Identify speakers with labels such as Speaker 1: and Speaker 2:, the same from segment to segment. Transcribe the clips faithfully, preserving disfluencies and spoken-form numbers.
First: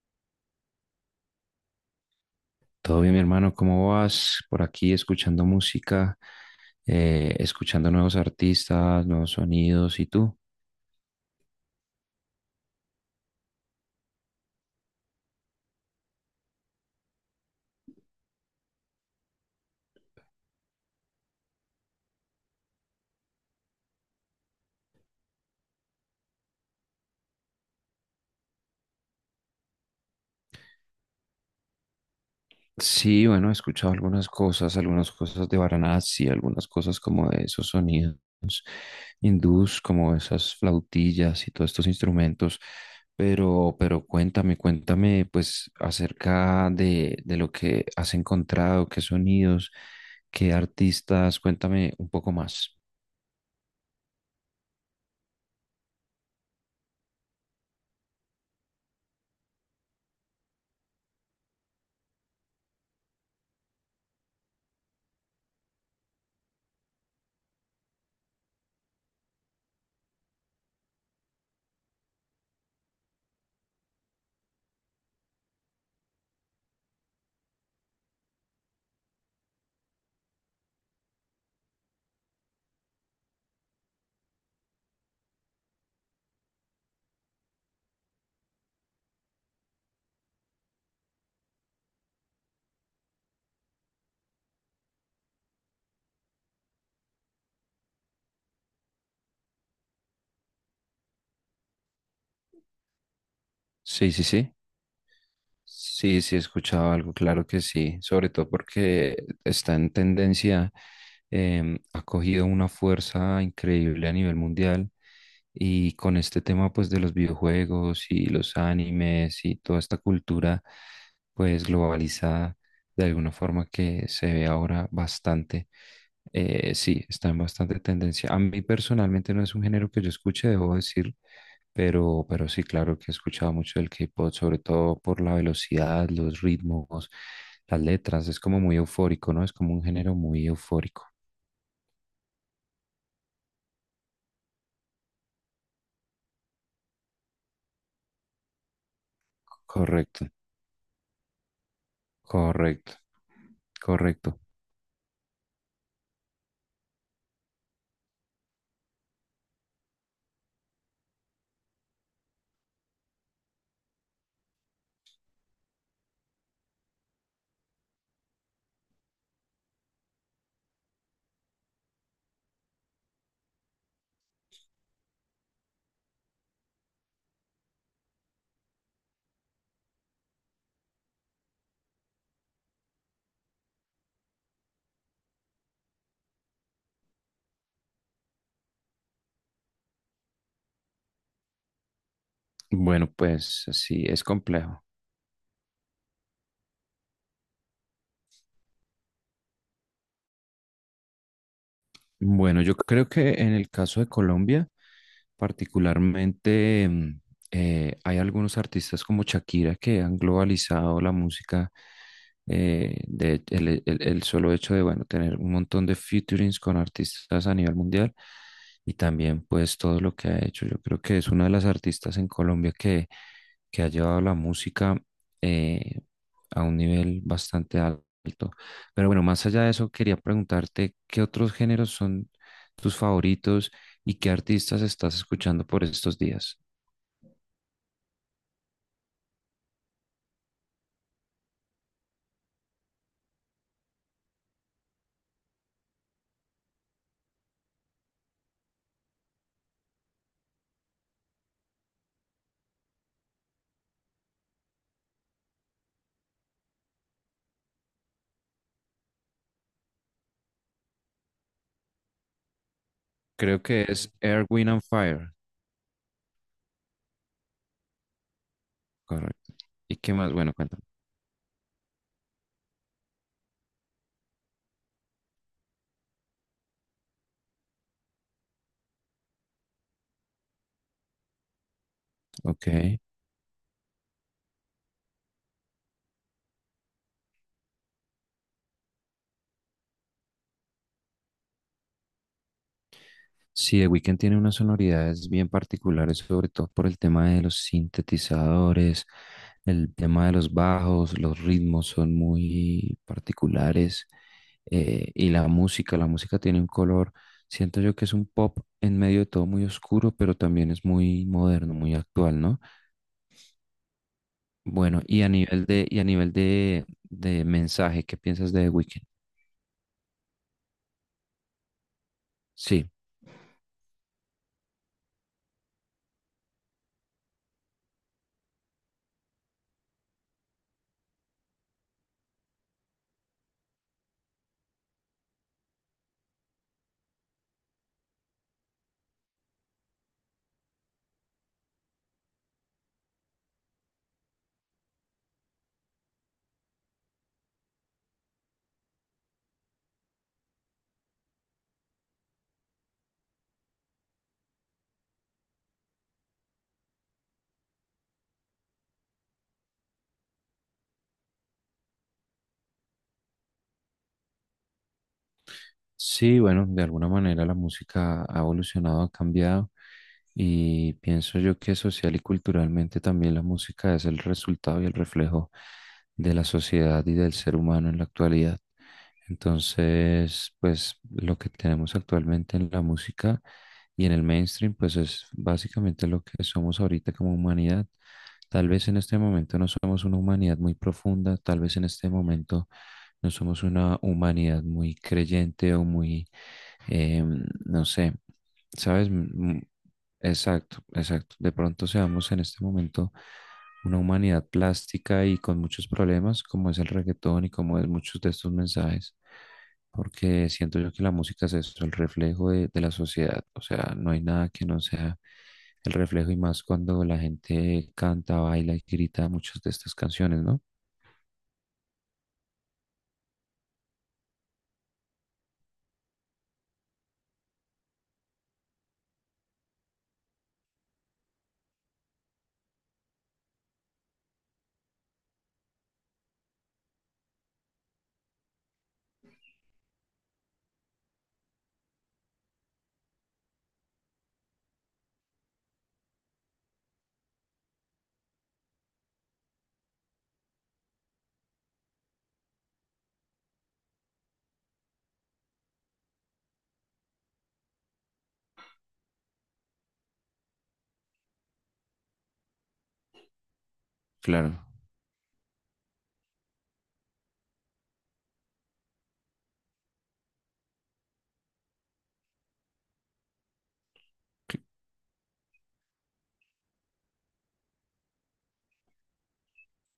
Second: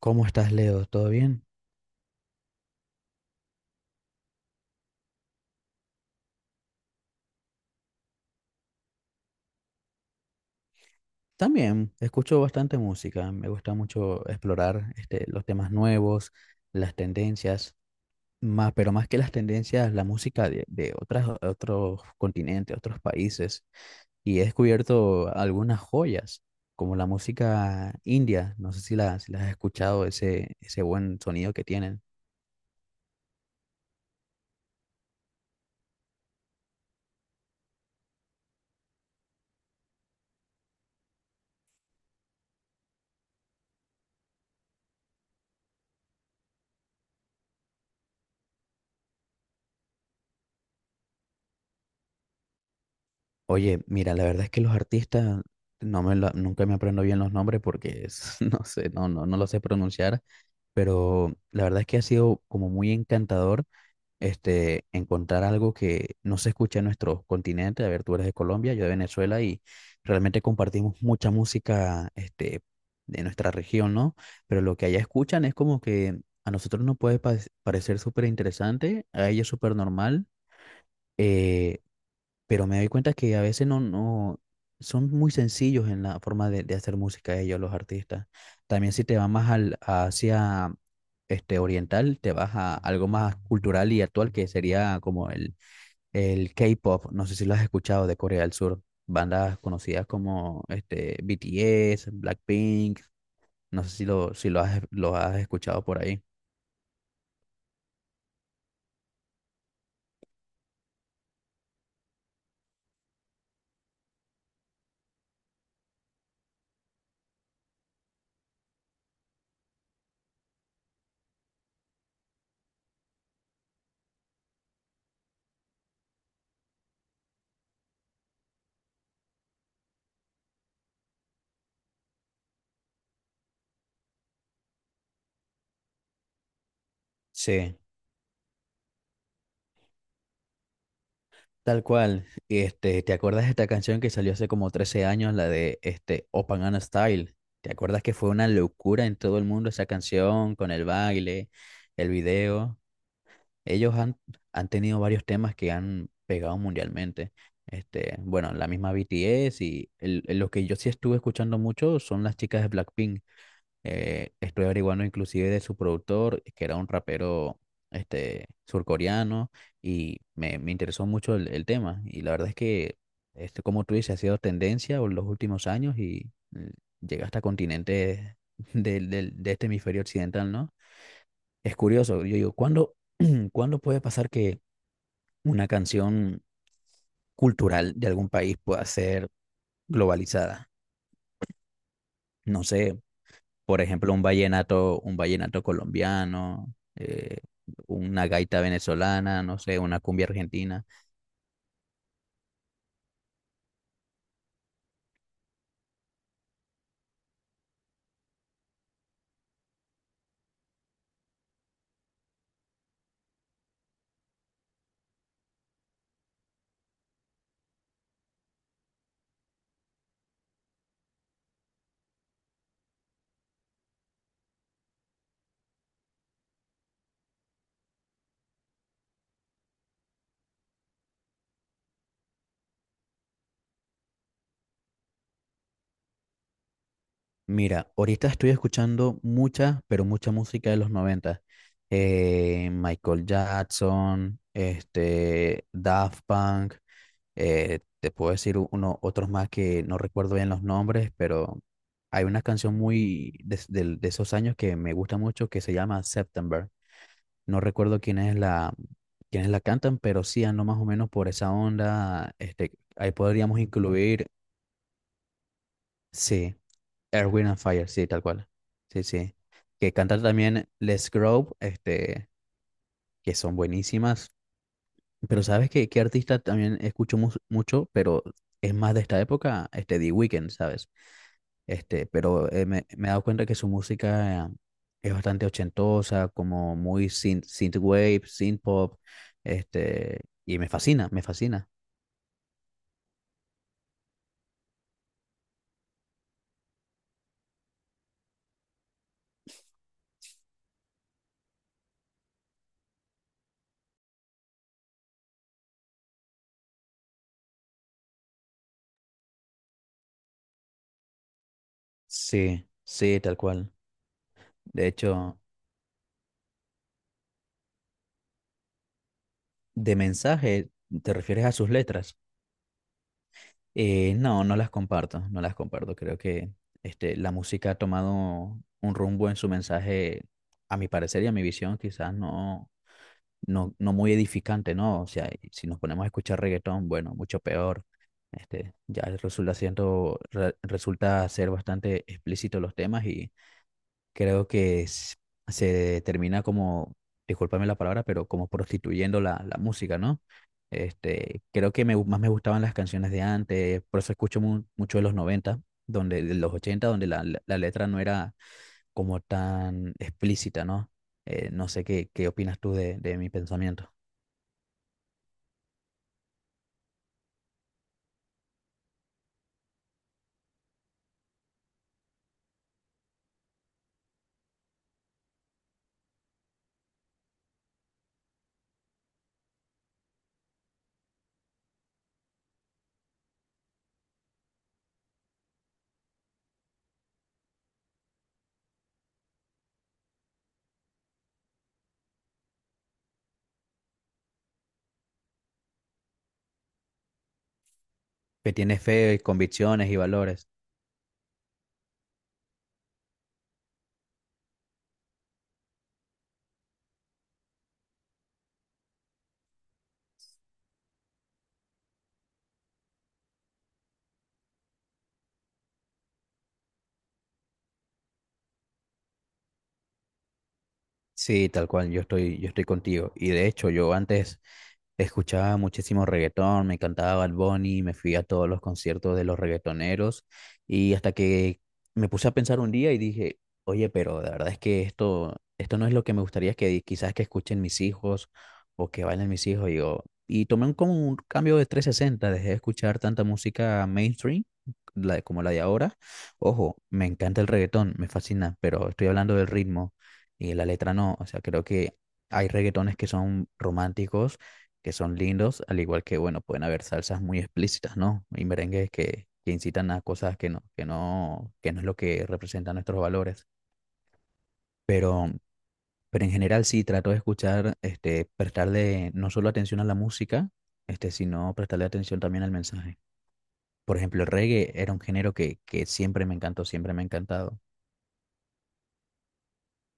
Speaker 1: ¿Cómo estás, Leo? ¿Todo bien?
Speaker 2: Todo bien, mi hermano, ¿cómo vas? Por aquí escuchando música, eh, escuchando nuevos artistas, nuevos sonidos, ¿y tú?
Speaker 1: También escucho bastante música. Me gusta mucho explorar este, los temas nuevos, las tendencias, más, pero más que las tendencias, la música de, de otras, otros continentes, otros países. Y he descubierto algunas joyas, como la música india. No sé si la, si la has escuchado, ese, ese buen sonido que tienen.
Speaker 2: Sí, bueno, he escuchado algunas cosas, algunas cosas de Varanasi, algunas cosas como de esos sonidos hindús, como esas flautillas y todos estos instrumentos, pero, pero cuéntame, cuéntame pues acerca de, de lo que has encontrado, qué sonidos, qué artistas, cuéntame un poco más.
Speaker 1: Oye, mira, la verdad es que los artistas, no me lo- nunca me aprendo bien los nombres porque es- no sé, no, no, no lo sé pronunciar, pero la verdad es que ha sido como muy encantador, este, encontrar algo que no se escucha en nuestro continente. A ver, tú eres de Colombia, yo de Venezuela y realmente compartimos mucha música, este, de nuestra región, ¿no? Pero lo que allá escuchan es como que a nosotros nos puede pa- parecer súper interesante, a ella súper normal. Pero me doy cuenta que a veces no, no son muy sencillos en la forma de, de hacer música ellos, los artistas. También si te vas más al, hacia este oriental, te vas a algo más cultural y actual que sería como el, el K-pop. No sé si lo has escuchado de Corea del Sur. Bandas conocidas como este B T S, Blackpink. No sé si
Speaker 2: Sí, sí,
Speaker 1: lo, si
Speaker 2: sí.
Speaker 1: lo has, lo has escuchado por ahí.
Speaker 2: Sí, sí he escuchado algo, claro que sí, sobre todo porque está en tendencia, em, ha cogido una fuerza increíble a nivel mundial y con este tema pues de los videojuegos y los animes y toda esta cultura pues globalizada de alguna forma que se ve ahora bastante, eh, sí, está en bastante tendencia. A mí personalmente no es un género que yo escuche, debo decir, pero, pero sí, claro que he escuchado mucho del K-pop, sobre todo por la velocidad, los ritmos,
Speaker 1: Sí.
Speaker 2: las letras. Es como muy eufórico, ¿no? Es como un género muy eufórico.
Speaker 1: Tal cual. Este, ¿te acuerdas de esta canción que salió hace como trece años, la de este Open and Style? ¿Te acuerdas que fue una locura en todo el mundo esa
Speaker 2: Correcto,
Speaker 1: canción, con el baile, el video?
Speaker 2: correcto,
Speaker 1: Ellos han,
Speaker 2: correcto.
Speaker 1: Han tenido varios temas que han pegado mundialmente. Este, bueno, la misma B T S y el- el- lo que yo sí estuve escuchando mucho son las chicas de Blackpink. Eh, estuve averiguando inclusive de su productor, que era un rapero, este, surcoreano, y me, me interesó mucho el, el tema. Y la verdad es que, este, como tú dices, ha sido tendencia en los últimos años y mm, llega hasta continentes del- del- de este hemisferio occidental, ¿no? Es curioso, yo digo, ¿cuándo, ¿cuándo puede pasar que una canción cultural de algún país pueda ser globalizada? No sé.
Speaker 2: Bueno, pues
Speaker 1: Por
Speaker 2: sí,
Speaker 1: ejemplo, un
Speaker 2: es complejo.
Speaker 1: vallenato, un vallenato colombiano, eh, una gaita venezolana, no sé, una cumbia argentina.
Speaker 2: Bueno, yo creo que en el caso de Colombia, particularmente, mm, eh, hay algunos artistas como Shakira que han globalizado la música. Eh, de, el, e, el- el solo hecho de, bueno, tener un montón de featurings con artistas a nivel mundial y también pues todo lo que ha hecho. Yo creo que es una de las artistas en Colombia que, que ha llevado la música eh, a un nivel bastante alto. Pero bueno, más allá de eso, quería preguntarte qué otros géneros son tus favoritos y qué artistas estás escuchando por estos días.
Speaker 1: Mira, ahorita estoy escuchando mucha, pero mucha música de los noventa. Eh, Michael Jackson, este, Daft Punk, eh, te puedo decir uno, otros más que no recuerdo bien los nombres, pero hay una canción muy de, de- de esos años que me gusta mucho que se llama September. No recuerdo quién es la, quiénes la cantan, pero sí ando más o menos por esa onda. Este, ahí podríamos
Speaker 2: Creo que es
Speaker 1: incluir,
Speaker 2: Air, Wind and Fire,
Speaker 1: sí, Earth, Wind and Fire, sí, tal cual. Sí, sí.
Speaker 2: correcto.
Speaker 1: Que
Speaker 2: ¿Y qué
Speaker 1: cantan
Speaker 2: más? Bueno,
Speaker 1: también
Speaker 2: cuéntame.
Speaker 1: Les Grove, este, que son buenísimas. Pero ¿sabes qué, qué artista también escucho mu- mucho, pero es más de esta época? Este, The Weeknd, ¿sabes? Este, pero eh, me,
Speaker 2: Ok.
Speaker 1: me he dado cuenta que su música eh, es bastante ochentosa, como muy synth, synthwave, synth pop, este, y me fascina, me fascina.
Speaker 2: Sí, The Weeknd tiene unas sonoridades bien particulares, sobre todo por el tema de los sintetizadores, el tema de los bajos, los ritmos son muy particulares eh, y la música, la música tiene un color, siento yo que es un pop en medio de todo muy oscuro, pero también es muy moderno, muy actual, ¿no?
Speaker 1: Sí, sí, tal cual. De
Speaker 2: Bueno, y a
Speaker 1: hecho,
Speaker 2: nivel de, y a nivel de, de mensaje, ¿qué piensas de The Weeknd?
Speaker 1: de mensaje, ¿te refieres a sus letras?
Speaker 2: Sí.
Speaker 1: Eh, no, no las comparto, no las comparto. Creo que, este, la música ha tomado un rumbo en su mensaje, a mi parecer y a mi visión, quizás no no, no muy edificante, ¿no? O sea, y si nos ponemos a escuchar reggaetón, bueno, mucho peor. Este, ya resulta siendo, re- resulta ser bastante explícito los temas y creo que s- se termina como, discúlpame la palabra, pero como prostituyendo la, la música, ¿no? Este, creo que me, gu- más me gustaban las canciones de antes, por eso escucho mu- mucho de los noventa, donde, de los ochenta donde la, la la letra no era como tan explícita, ¿no? Eh, no sé qué, qué opinas tú de, de mi pensamiento.
Speaker 2: Sí, bueno, de alguna manera la música ha evolucionado, ha cambiado y pienso yo que social y culturalmente también la música es el resultado y el reflejo de la sociedad y del ser humano en la actualidad. Entonces, pues lo que tenemos actualmente en la música y en el mainstream, pues es básicamente lo que somos ahorita como humanidad. Tal vez en este momento no somos una humanidad muy profunda, tal vez en este momento no somos una humanidad muy creyente o muy, eh, no sé,
Speaker 1: Que tiene
Speaker 2: ¿sabes?
Speaker 1: fe,
Speaker 2: Mm,
Speaker 1: convicciones y valores.
Speaker 2: exacto, exacto. De pronto seamos en este momento una humanidad plástica y con muchos problemas, como es el reggaetón y como es muchos de estos mensajes, porque siento yo que la música es eso, el reflejo de, de la sociedad. O sea, no hay nada que no sea el reflejo y más cuando la gente canta, baila y grita muchas de estas canciones, ¿no?
Speaker 1: Sí, tal cual, yo estoy, yo estoy contigo. Y de hecho, yo antes escuchaba muchísimo reggaetón, me encantaba Bad Bunny, me fui a todos los conciertos de los reggaetoneros y hasta que me puse a pensar un día y dije, oye, pero la verdad es que esto, esto no es lo que me gustaría que quizás que escuchen mis hijos o que bailen mis hijos. Y, yo- y tomé un, como un cambio de trescientos sesenta. Dejé de escuchar tanta música mainstream la- como la de ahora. Ojo, me encanta el reggaetón, me fascina, pero estoy hablando del ritmo y la letra no. O sea, creo que hay reggaetones que son románticos, que son lindos, al igual que, bueno, pueden haber salsas muy explícitas, ¿no? Y merengues que, que incitan a cosas que no, que no, que no es lo que representan nuestros valores.
Speaker 2: Claro.
Speaker 1: Pero, pero en general sí, trato de escuchar, este, prestarle no solo atención a la música, este, sino prestarle atención también al mensaje. Por ejemplo, el reggae era un género que, que siempre me encantó, siempre me ha encantado.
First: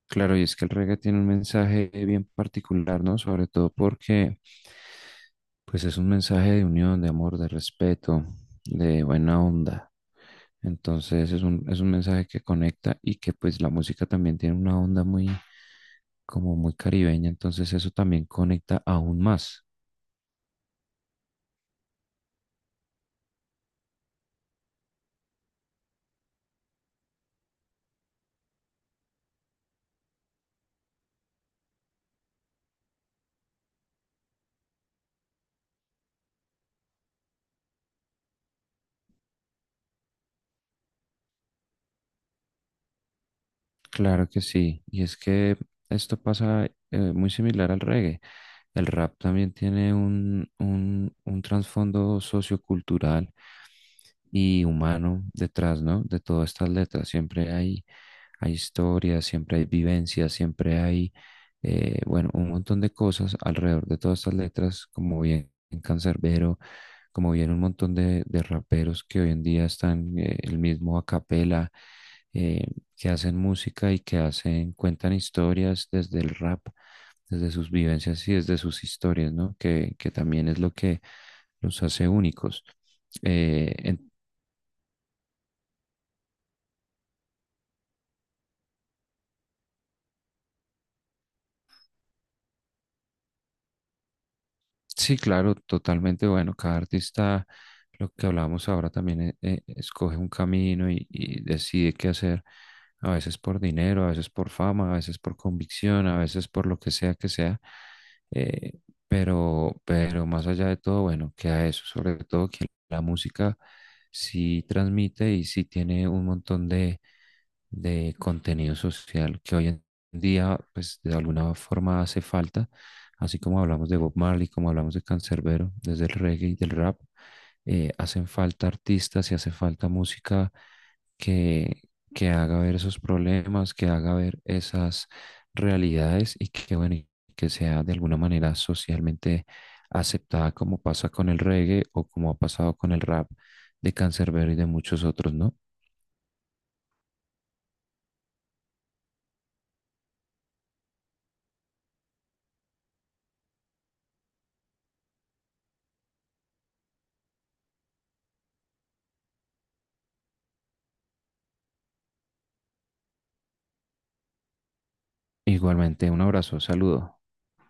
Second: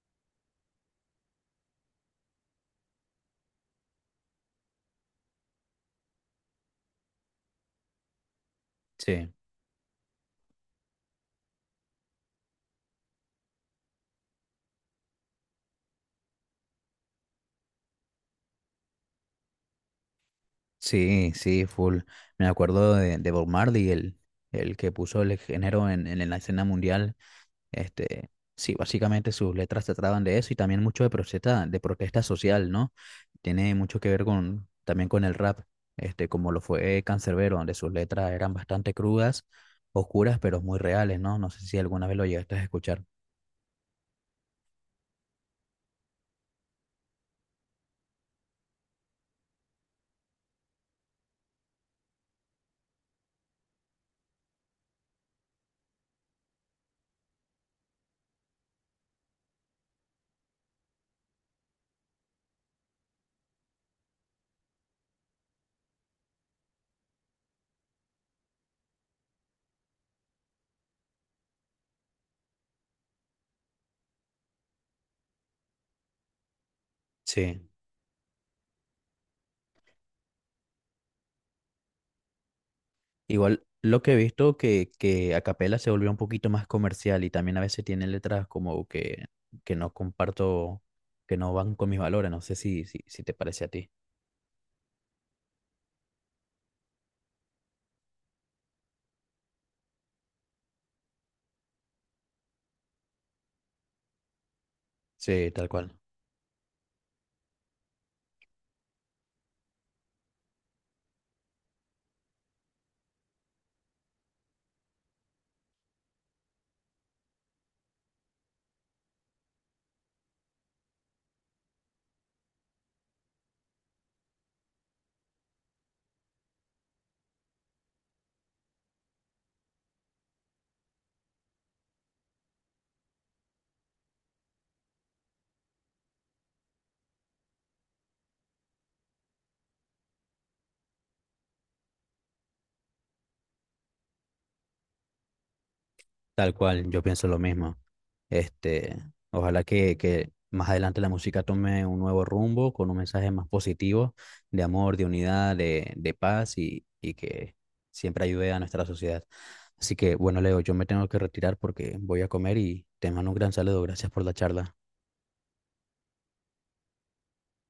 Speaker 2: Claro, y es que el reggae tiene un mensaje bien particular, ¿no? Sobre todo porque pues es un mensaje de unión, de amor, de respeto, de
Speaker 1: Sí.
Speaker 2: buena onda. Entonces es un, es un mensaje que conecta y que pues la música también tiene una onda muy como muy caribeña, entonces eso también conecta aún más.
Speaker 1: Sí, sí, full. Me acuerdo de, de Bob Marley, el, el que puso el género en, en la escena mundial. Este, sí, básicamente sus letras trataban de eso y también mucho de protesta, de protesta social, ¿no? Tiene mucho que ver con, también con el rap, este, como lo fue Canserbero, donde sus letras eran bastante crudas, oscuras, pero muy reales, ¿no? No sé si alguna vez lo llegaste a escuchar.
Speaker 2: Claro que sí, y es que esto pasa eh, muy similar al reggae. El rap también tiene un, un, un trasfondo sociocultural y humano detrás, ¿no? De todas estas letras. Siempre hay, hay historias, siempre hay vivencias, siempre hay, eh, bueno, un montón de cosas alrededor de todas estas letras, como bien Cancerbero, como bien un montón de, de raperos que hoy en día están, eh, el mismo a capela, eh, que hacen música y que hacen, cuentan historias desde el rap, desde
Speaker 1: Sí.
Speaker 2: sus vivencias y desde sus historias, ¿no? Que, que también es lo que los hace únicos.
Speaker 1: Igual
Speaker 2: Eh,
Speaker 1: lo
Speaker 2: en-
Speaker 1: que he visto que, que a capela se volvió un poquito más comercial y también a veces tiene letras como que, que no comparto, que no van con mis valores. No sé si, si, si te parece a ti.
Speaker 2: Sí, claro, totalmente. Bueno, cada artista, lo que hablábamos ahora también, eh, eh, escoge un camino y, y decide qué hacer, a veces por dinero, a veces por fama, a veces por
Speaker 1: Sí, tal cual.
Speaker 2: convicción, a veces por lo que sea que sea. eh, pero, pero más allá de todo, bueno, queda eso, sobre todo que la música sí transmite y sí tiene un montón de, de contenido social que hoy en día, pues de alguna forma hace falta. Así como hablamos de Bob Marley, como hablamos de Canserbero, desde el reggae y del rap, eh, hacen falta artistas y hace falta música que, que haga ver esos problemas, que haga ver esas realidades y que, bueno, y que sea de alguna manera socialmente aceptada como pasa con el reggae o como ha pasado con el rap de Canserbero y de muchos otros, ¿no?
Speaker 1: Tal cual, yo pienso lo mismo. Este, ojalá que, que más adelante la música tome un nuevo rumbo con un mensaje más positivo de amor, de unidad, de, de paz y, y que siempre ayude a nuestra sociedad. Así que, bueno, Leo, yo me tengo que retirar porque voy a comer y te mando un gran saludo. Gracias por la charla.
Speaker 2: Igualmente, un abrazo, saludo.